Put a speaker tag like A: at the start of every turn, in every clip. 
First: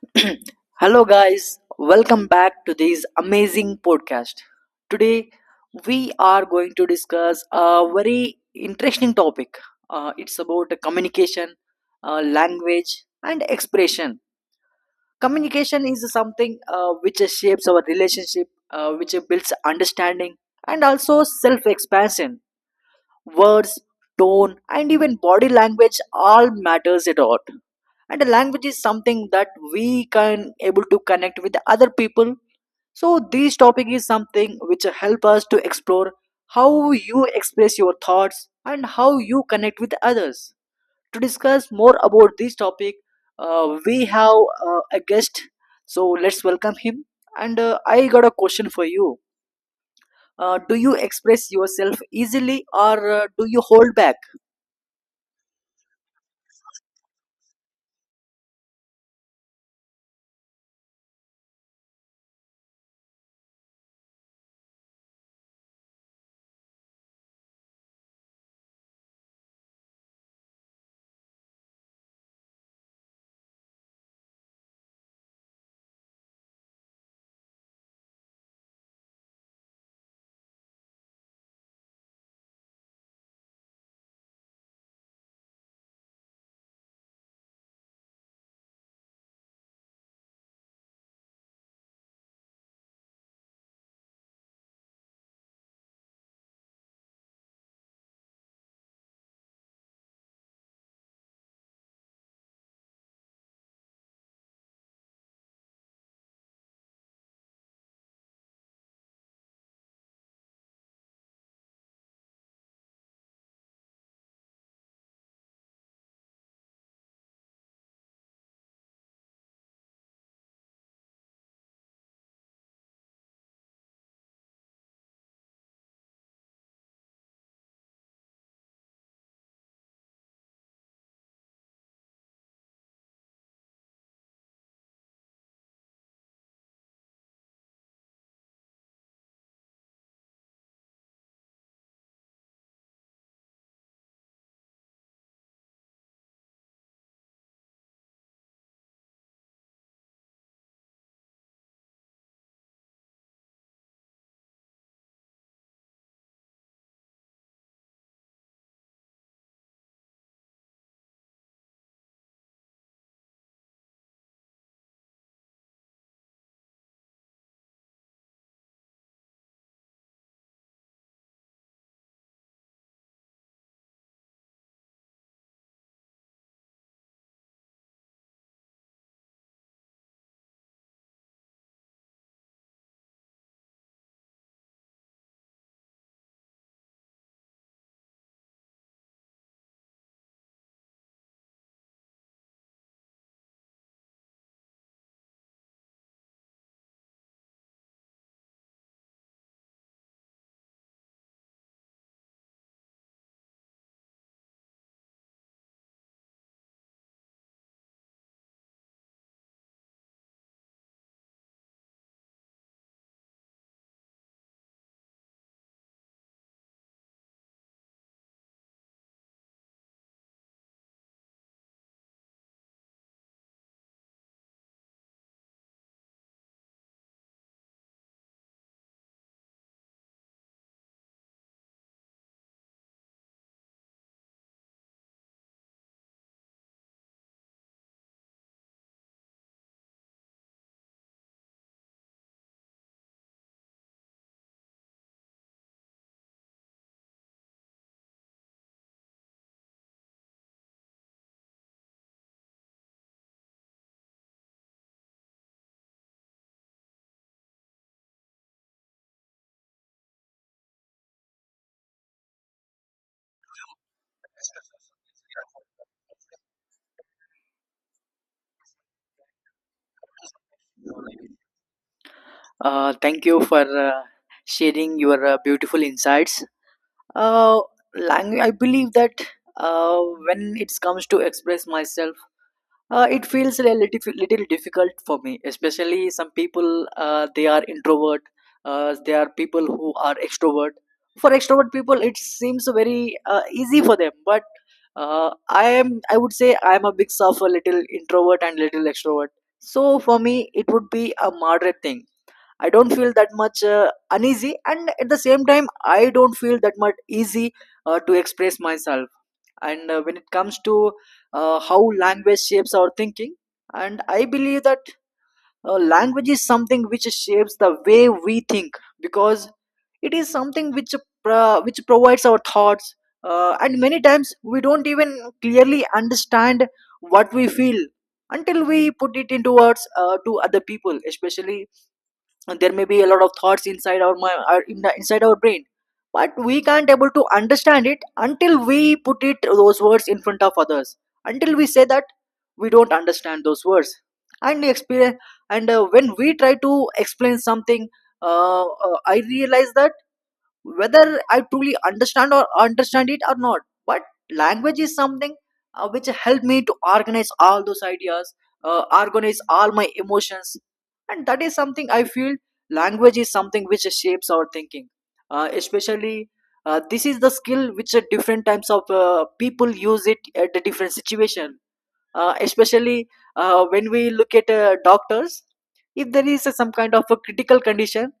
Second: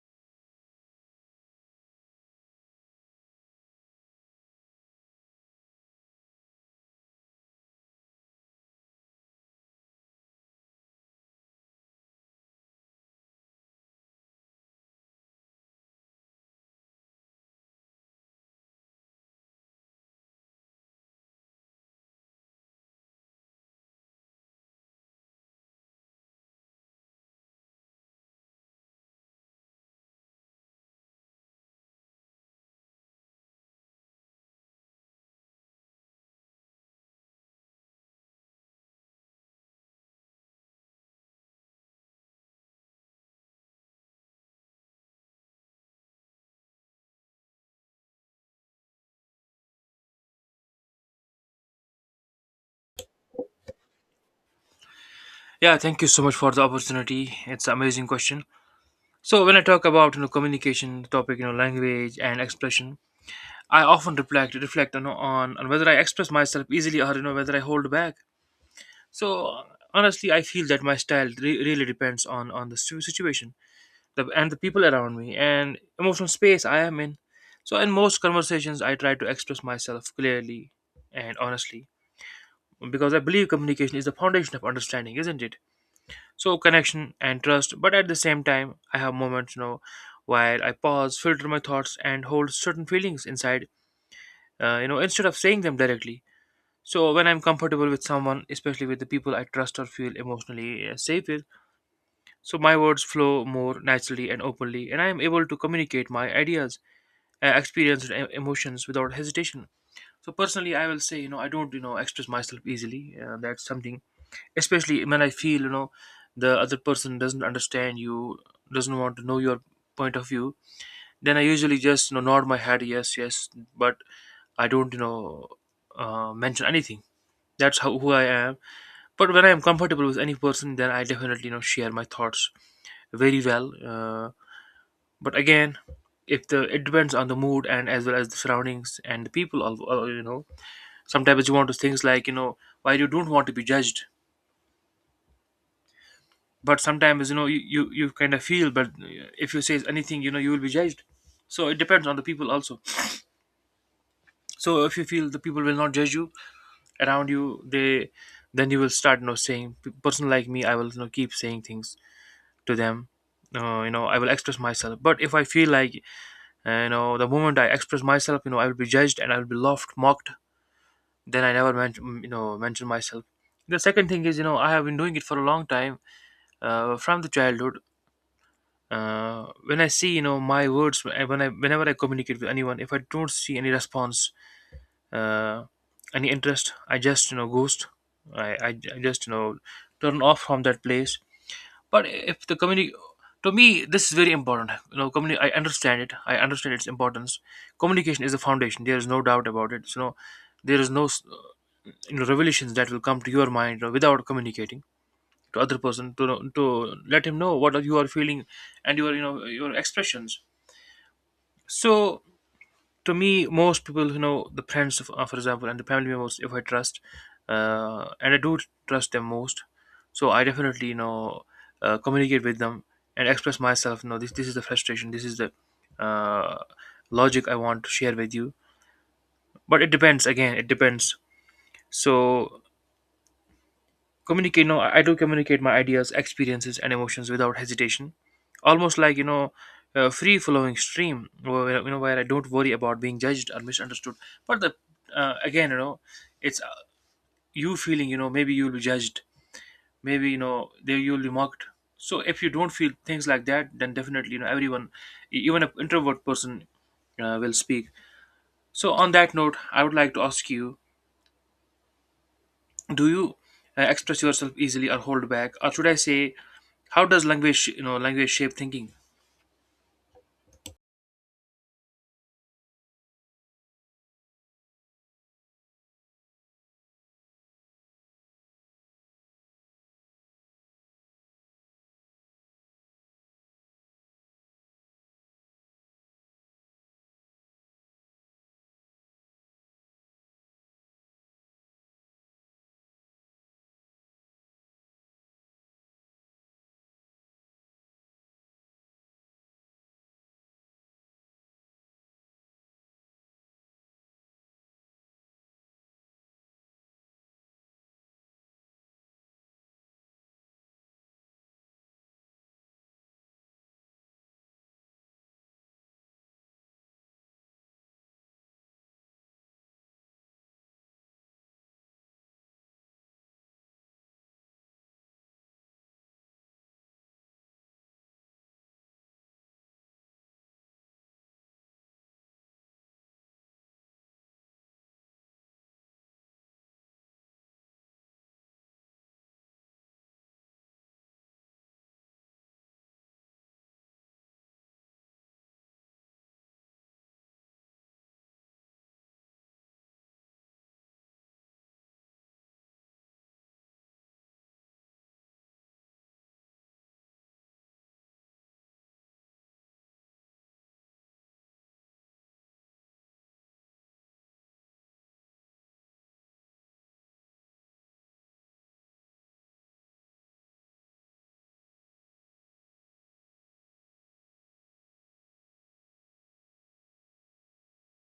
A: Hello, guys. Welcome back to this amazing podcast. Today, we are going to discuss a very interesting topic. It's about communication, language, and expression. Communication is something which shapes our relationship, which builds understanding, and also self expansion words, tone, and even body language all matters a lot. And the language is something that we can able to connect with the other people. So this topic is something which help us to explore how you express your thoughts and how you connect with others. To discuss more about this topic, we have a guest. So let's welcome him. And I got a question for you. Do you express yourself easily or do you hold back?
B: Yeah, thank you so much for the opportunity. It's an amazing question. So when I talk about communication topic, language and expression, I often reflect on whether I express myself easily or whether I hold back. So honestly, I feel that my style really depends on the situation, and the people around me and emotional space I am in. So in most conversations, I try to express myself clearly and honestly because I believe communication is the foundation of understanding, isn't it? So connection and trust, but at the same time I have moments where I pause, filter my thoughts, and hold certain feelings inside instead of saying them directly. So when I'm comfortable with someone, especially with the people I trust or feel emotionally safe with, so my words flow more naturally and openly, and I am able to communicate my ideas, experiences, and emotions without hesitation. So personally, I will say I don't express myself easily, that's something. Especially when I feel the other person doesn't understand you, doesn't want to know your point of view, then I usually just nod my head, yes, yes, but I don't mention anything. That's how who I am. But when I am comfortable with any person, then I definitely share my thoughts very well, but again, if the it depends on the mood and as well as the surroundings and the people. Sometimes you want to things like why you don't want to be judged, but sometimes you kind of feel, but if you say anything, you will be judged. So it depends on the people also. So if you feel the people will not judge you around you, they, then you will start saying, person like me, I will keep saying things to them. I will express myself, but if I feel like the moment I express myself, I will be judged, and I will be laughed, mocked, then I never mention mm, you know mention myself. The second thing is, I have been doing it for a long time, from the childhood. When I see my words, whenever I communicate with anyone, if I don't see any response, uh, any interest, I just ghost. I, I, I just turn off from that place. But if the community, to me this is very important, I understand it, I understand its importance. Communication is the foundation, there is no doubt about it. So no, there is no revelations that will come to your mind, without communicating to other person, to let him know what you are feeling and your, your expressions. So to me, most people, who know, the friends, of, for example, and the family members, if I trust, and I do trust them most, so I definitely, communicate with them and express myself. No, this is the frustration. This is the uh, logic I want to share with you. But it depends. Again, it depends. So communicate, no, I do communicate my ideas, experiences, and emotions without hesitation, almost like a free flowing stream, where where I don't worry about being judged or misunderstood. But the again, it's uh, you feeling, maybe you'll be judged, maybe there you'll be mocked. So if you don't feel things like that, then definitely everyone, even an introvert person, will speak. So on that note, I would like to ask you, do you express yourself easily or hold back, or should I say, how does language, language shape thinking?
A: Thank you for sharing your beautiful insights. Uh, language, I believe that uh, when it comes to express myself, it feels a little difficult for me. Especially some people, they are introvert. There are people who are extrovert. For extrovert people, it seems very easy for them. But I am, I would say, I am a mix of a little introvert and little extrovert. So for me, it would be a moderate thing. I don't feel that much uneasy, and at the same time, I don't feel that much easy to express myself. And when it comes to how language shapes our thinking, and I believe that language is something which shapes the way we think because it is something which provides our thoughts, and many times we don't even clearly understand what we feel until we put it into words to other people, especially. And there may be a lot of thoughts inside our mind or in inside our brain, but we can't able to understand it until we put it those words in front of others, until we say that we don't understand those words and the experience. And when we try to explain something, I realize that whether I truly understand or understand it or not. But language is something which helped me to organize all those ideas, organize all my emotions, and that is something I feel language is something which shapes our thinking. Especially, this is the skill which different types of people use it at the different situation, especially when we look at doctors. If there is some kind of a critical condition,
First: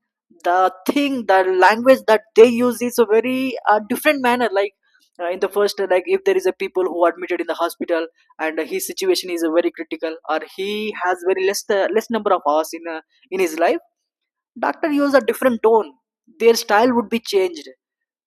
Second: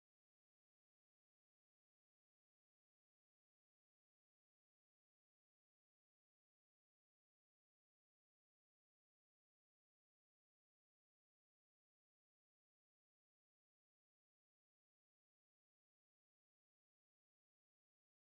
A: the language that they use is a very different manner. Like in the first like if there is a people who admitted in the hospital and his situation is very critical, or he has very less less number of hours in his life, doctor use a different tone, their style would be changed,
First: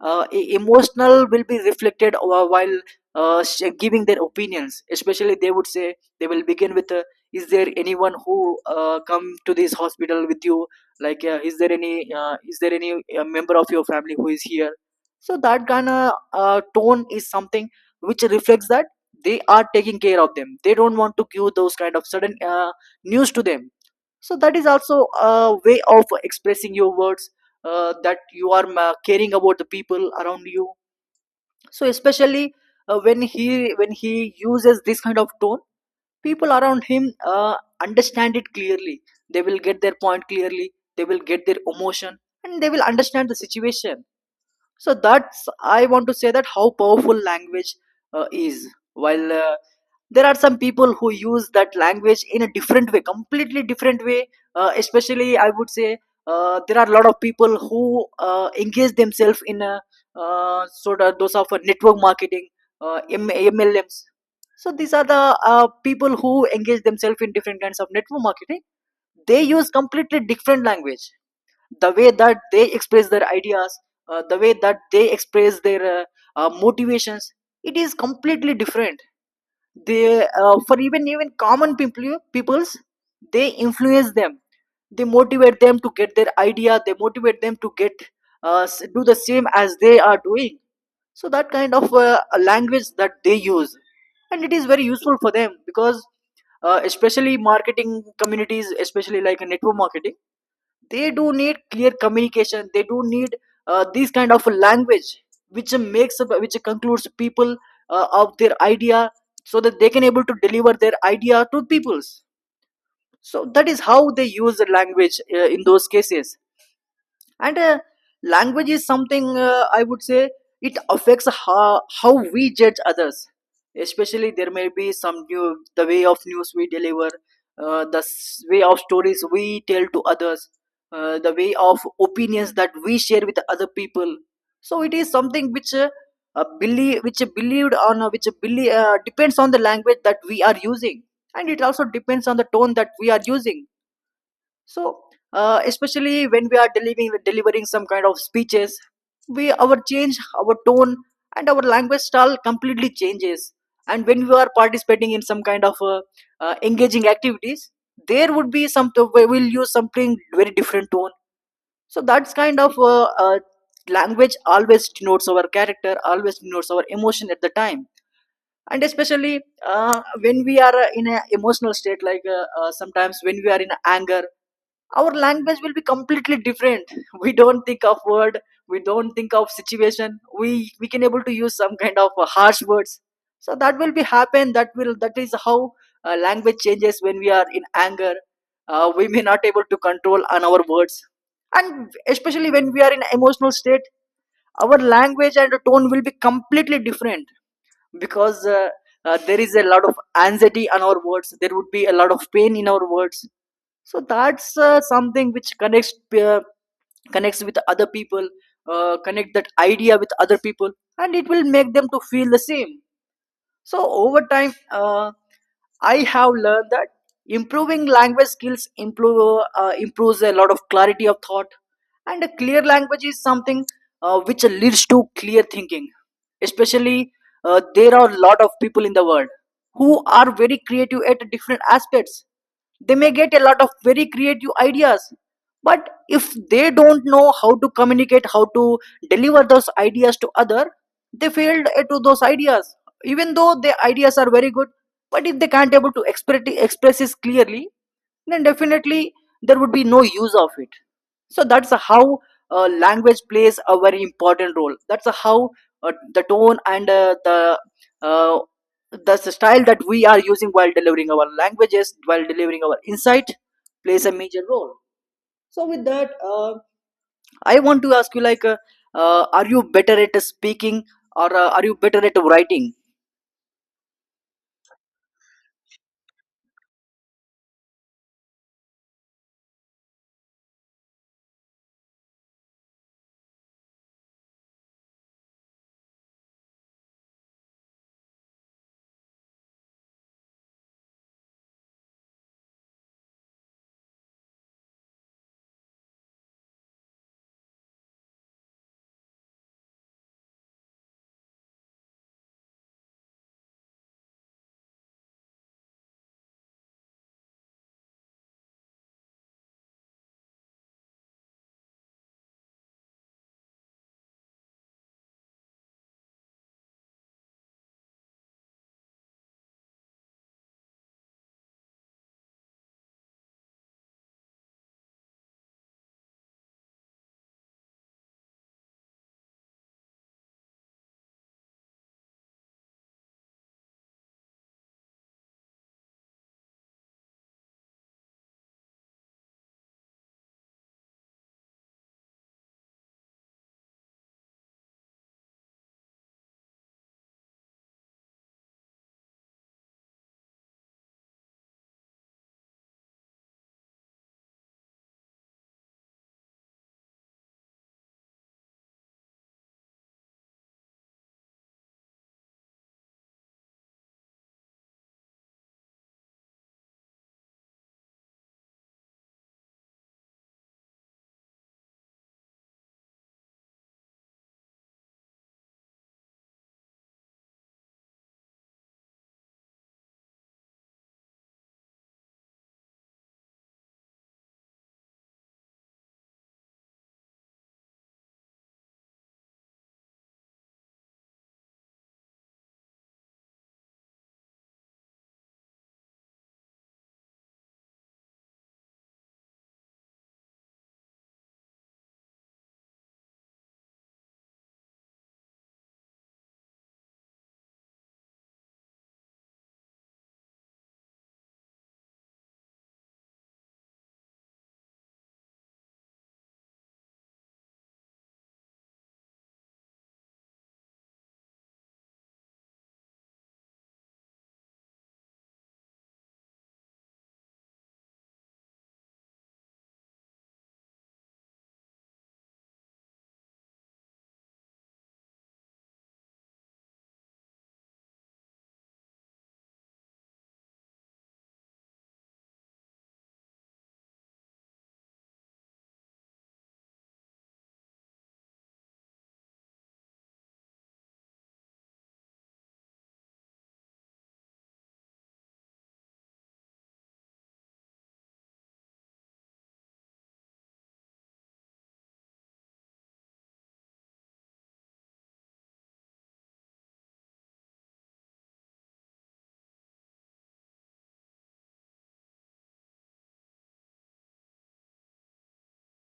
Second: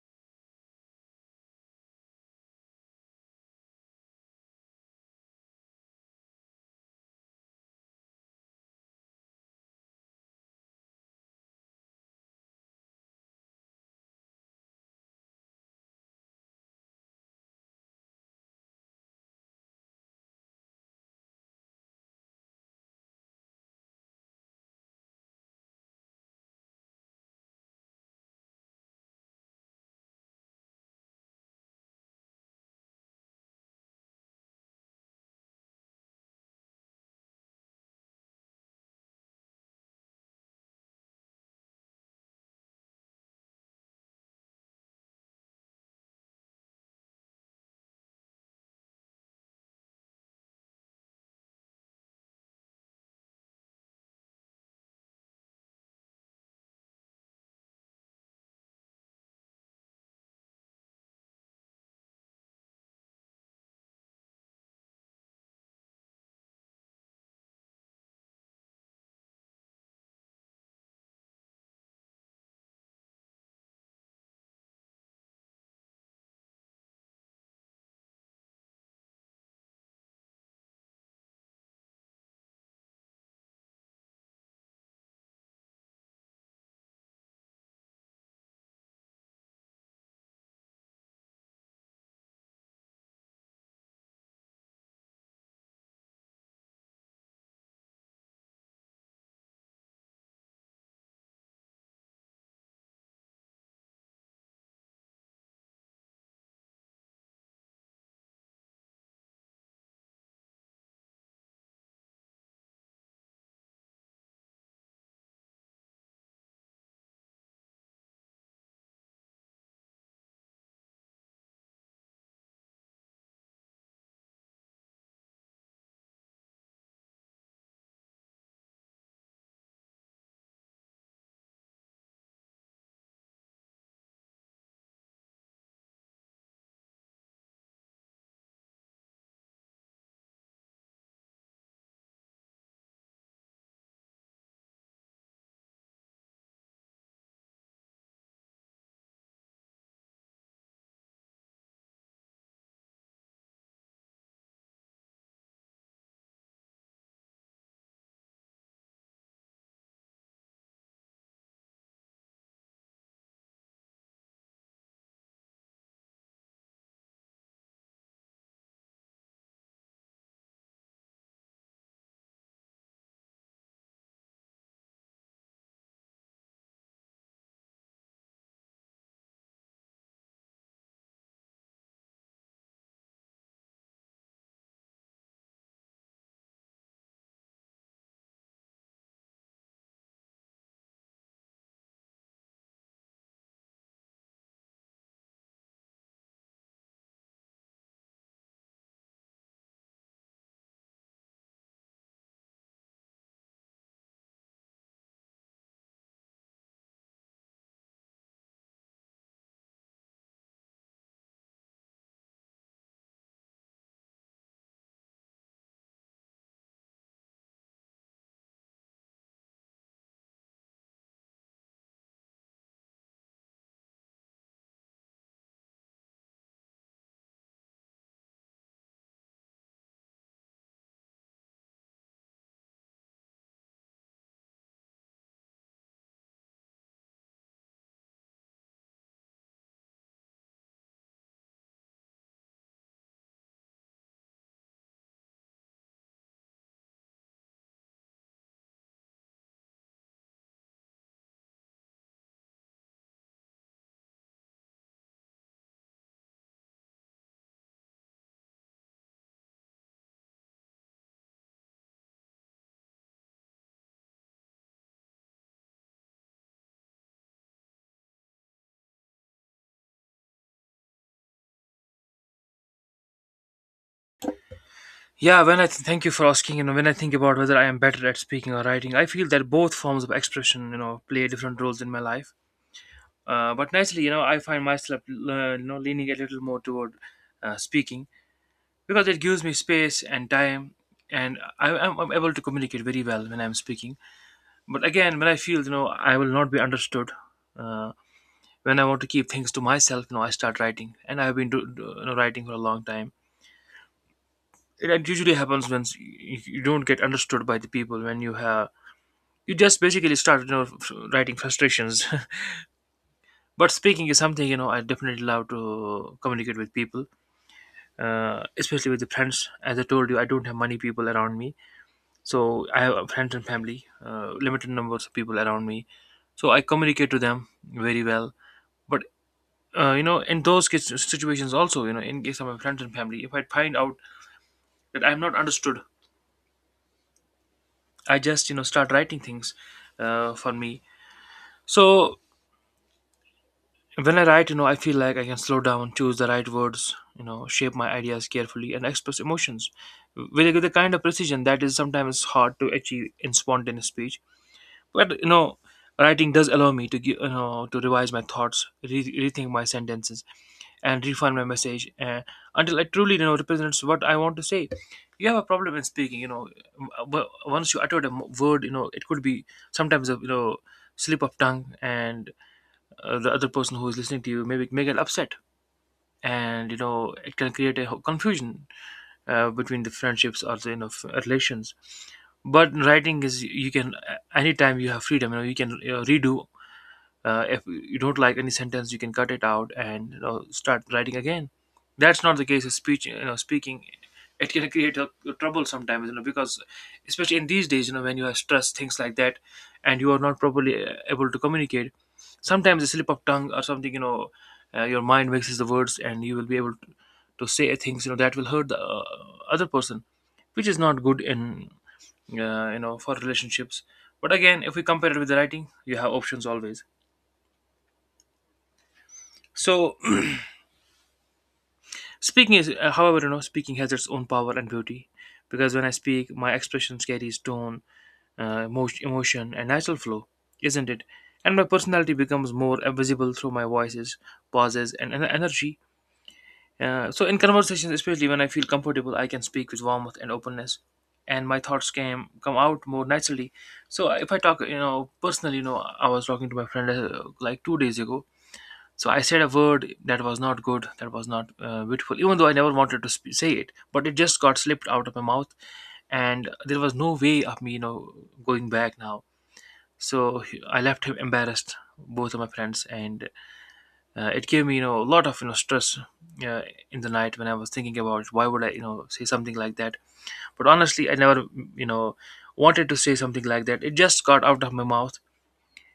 A: emotional will be reflected while giving their opinions. Especially they would say they will begin with is there anyone who come to this hospital with you, like is there any member of your family who is here. So that kind of tone is something which reflects that they are taking care of them, they don't want to give those kind of sudden news to them. So that is also a way of expressing your words, that you are caring about the people around you. So especially when he uses this kind of tone, people around him understand it clearly, they will get their point clearly, they will get their emotion, and they will understand the situation. So that's, I want to say that how powerful language is. While there are some people who use that language in a different way, completely different way, especially I would say there are a lot of people who engage themselves in a sort of those of a network marketing, MLMs. So these are the people who engage themselves in different kinds of network marketing. They use completely different language, the way that they express their ideas, the way that they express their motivations, it is completely different. They, for even common people peoples, they influence them, they motivate them to get their idea, they motivate them to get do the same as they are doing. So that kind of language that they use, and it is very useful for them because especially marketing communities especially like a network marketing, they do need clear communication, they do need these kind of language which makes which concludes people of their idea, so that they can able to deliver their idea to peoples. So that is how they use the language in those cases. And language is something I would say it affects how we judge others. Especially there may be some new the way of news we deliver, way of stories we tell to others, the way of opinions that we share with other people. So it is something which believed on depends on the language that we are using, and it also depends on the tone that we are using. So, especially when we are delivering some kind of speeches, we our change our tone and our language style completely changes. And when we are participating in some kind of engaging activities, there would be some we will use something very different tone. So that's kind of language always denotes our character, always denotes our emotion at the time. And especially when we are in an emotional state, like sometimes when we are in anger, our language will be completely different. We don't think of word, we don't think of situation, we can able to use some kind of harsh words. So that will be happen, that will that is how language changes when we are in anger. We may not able to control on our words. And especially when we are in emotional state, our language and tone will be completely different, because there is a lot of anxiety on our words, there would be a lot of pain in our words. So that's something which connects, connects with other people, connect that idea with other people, and it will make them to feel the same. So over time, I have learned that improving language skills improves a lot of clarity of thought, and a clear language is something which leads to clear thinking. Especially, there are a lot of people in the world who are very creative at different aspects. They may get a lot of very creative ideas, but if they don't know how to communicate, how to deliver those ideas to other, they failed to those ideas, even though their ideas are very good. But if they can't able to express this clearly, then definitely there would be no use of it. So that's how language plays a very important role. That's how the tone and uh, the style that we are using while delivering our languages, while delivering our insight, plays a major role. So with that, I want to ask you, like are you better at speaking or are you better at writing?
B: Yeah, thank you for asking. When I think about whether I am better at speaking or writing, I feel that both forms of expression play different roles in my life. But naturally, I find myself leaning a little more toward speaking, because it gives me space and time, and I'm able to communicate very well when I'm speaking. But again, when I feel I will not be understood, uh, when I want to keep things to myself, I start writing, and I've been writing for a long time. It usually happens when you don't get understood by the people. When you have, you just basically start writing frustrations. But speaking is something, I definitely love to communicate with people, especially with the friends. As I told you, I don't have many people around me, so I have friends and family, limited numbers of people around me, so I communicate to them very well. But in those case, situations also, in case of my friends and family, if I find out that I'm not understood, I just, start writing things for me. So when I write, I feel like I can slow down, choose the right words, shape my ideas carefully, and express emotions with the kind of precision that is sometimes hard to achieve in spontaneous speech. But writing does allow me to give, to revise my thoughts, rethink my sentences, and refine my message until it truly represents what I want to say. You have a problem in speaking. Once you utter a word, it could be sometimes a slip of tongue, and the other person who is listening to you maybe may get upset, and it can create a confusion between the friendships or the relations. But in writing is, you can anytime you have freedom, you can redo. If you don't like any sentence, you can cut it out and start writing again. That's not the case with speech, speaking. It can create a trouble sometimes, because especially in these days, when you are stressed, things like that, and you are not properly able to communicate, sometimes a slip of tongue or something, your mind mixes the words, and you will be able to say things, that will hurt the other person, which is not good in, for relationships. But again, if we compare it with the writing, you have options always. So speaking is, however, speaking has its own power and beauty, because when I speak, my expressions carries tone, emotion, and natural flow, isn't it? And my personality becomes more visible through my voices, pauses, and energy. So in conversations, especially when I feel comfortable, I can speak with warmth and openness, and my thoughts can come out more naturally. So if I talk, personally, I was talking to my friend like 2 days ago. So I said a word that was not good, that was not beautiful, even though I never wanted to say it. But it just got slipped out of my mouth, and there was no way of me, going back now. So I left him embarrassed, both of my friends, and it gave me, a lot of, stress uh, in the night when I was thinking about why would I, say something like that. But honestly, I never, you know, wanted to say something like that. It just got out of my mouth,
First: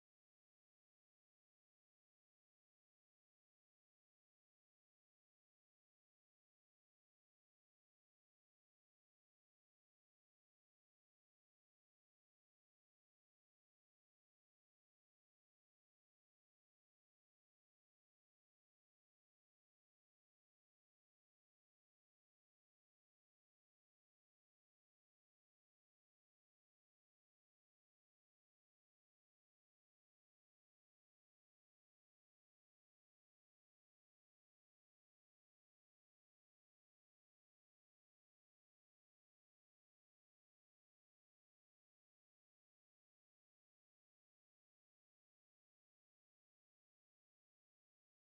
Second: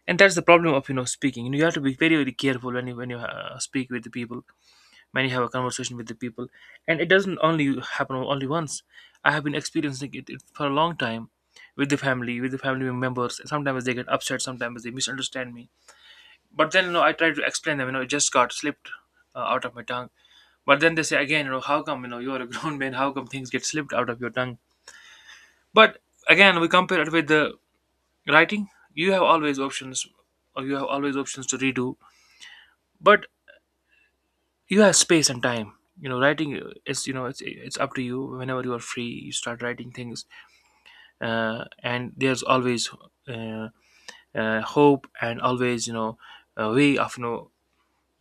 B: and that's the problem of, speaking. You have to be very, very careful when you speak with the people. Many have a conversation with the people, and it doesn't only happen only once. I have been experiencing it for a long time with the family, with the family members. Sometimes they get upset, sometimes they misunderstand me, but then I try to explain them, it just got slipped out of my tongue. But then they say again, how come, you're a grown man, how come things get slipped out of your tongue? But again, we compare it with the writing, you have always options, or you have always options to redo. But you have space and time. Writing is, it's up to you, whenever you are free you start writing things, and there's always uh, hope, and always a way of you know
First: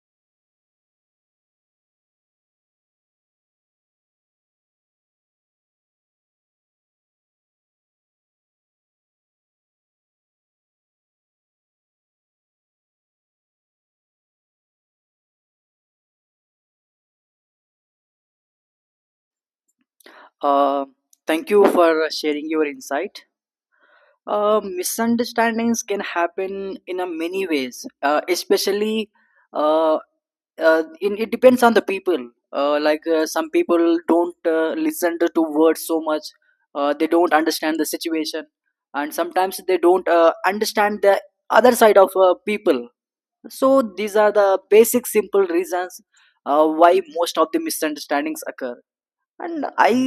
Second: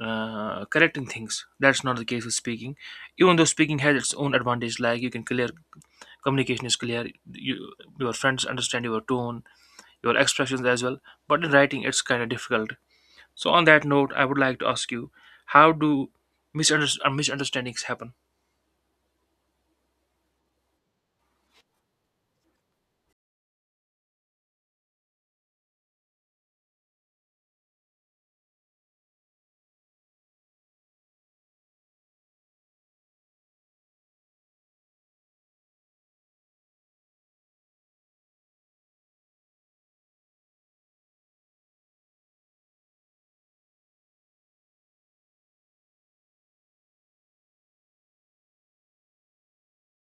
B: uh, correcting things. That's not the case with speaking. Even though speaking has its own advantage, like you can clear, communication is clear, you, your friends understand your tone, your expressions as well, but in writing it's kind of difficult. So on that note, I would like to ask you, how do misunderstandings happen?
A: Uh, thank you for sharing your insight. Misunderstandings can happen in a many ways, especially uh, it depends on the people. Like some people don't listen to words so much, they don't understand the situation, and sometimes they don't understand the other side of people. So these are the basic simple reasons why most of the misunderstandings occur. And I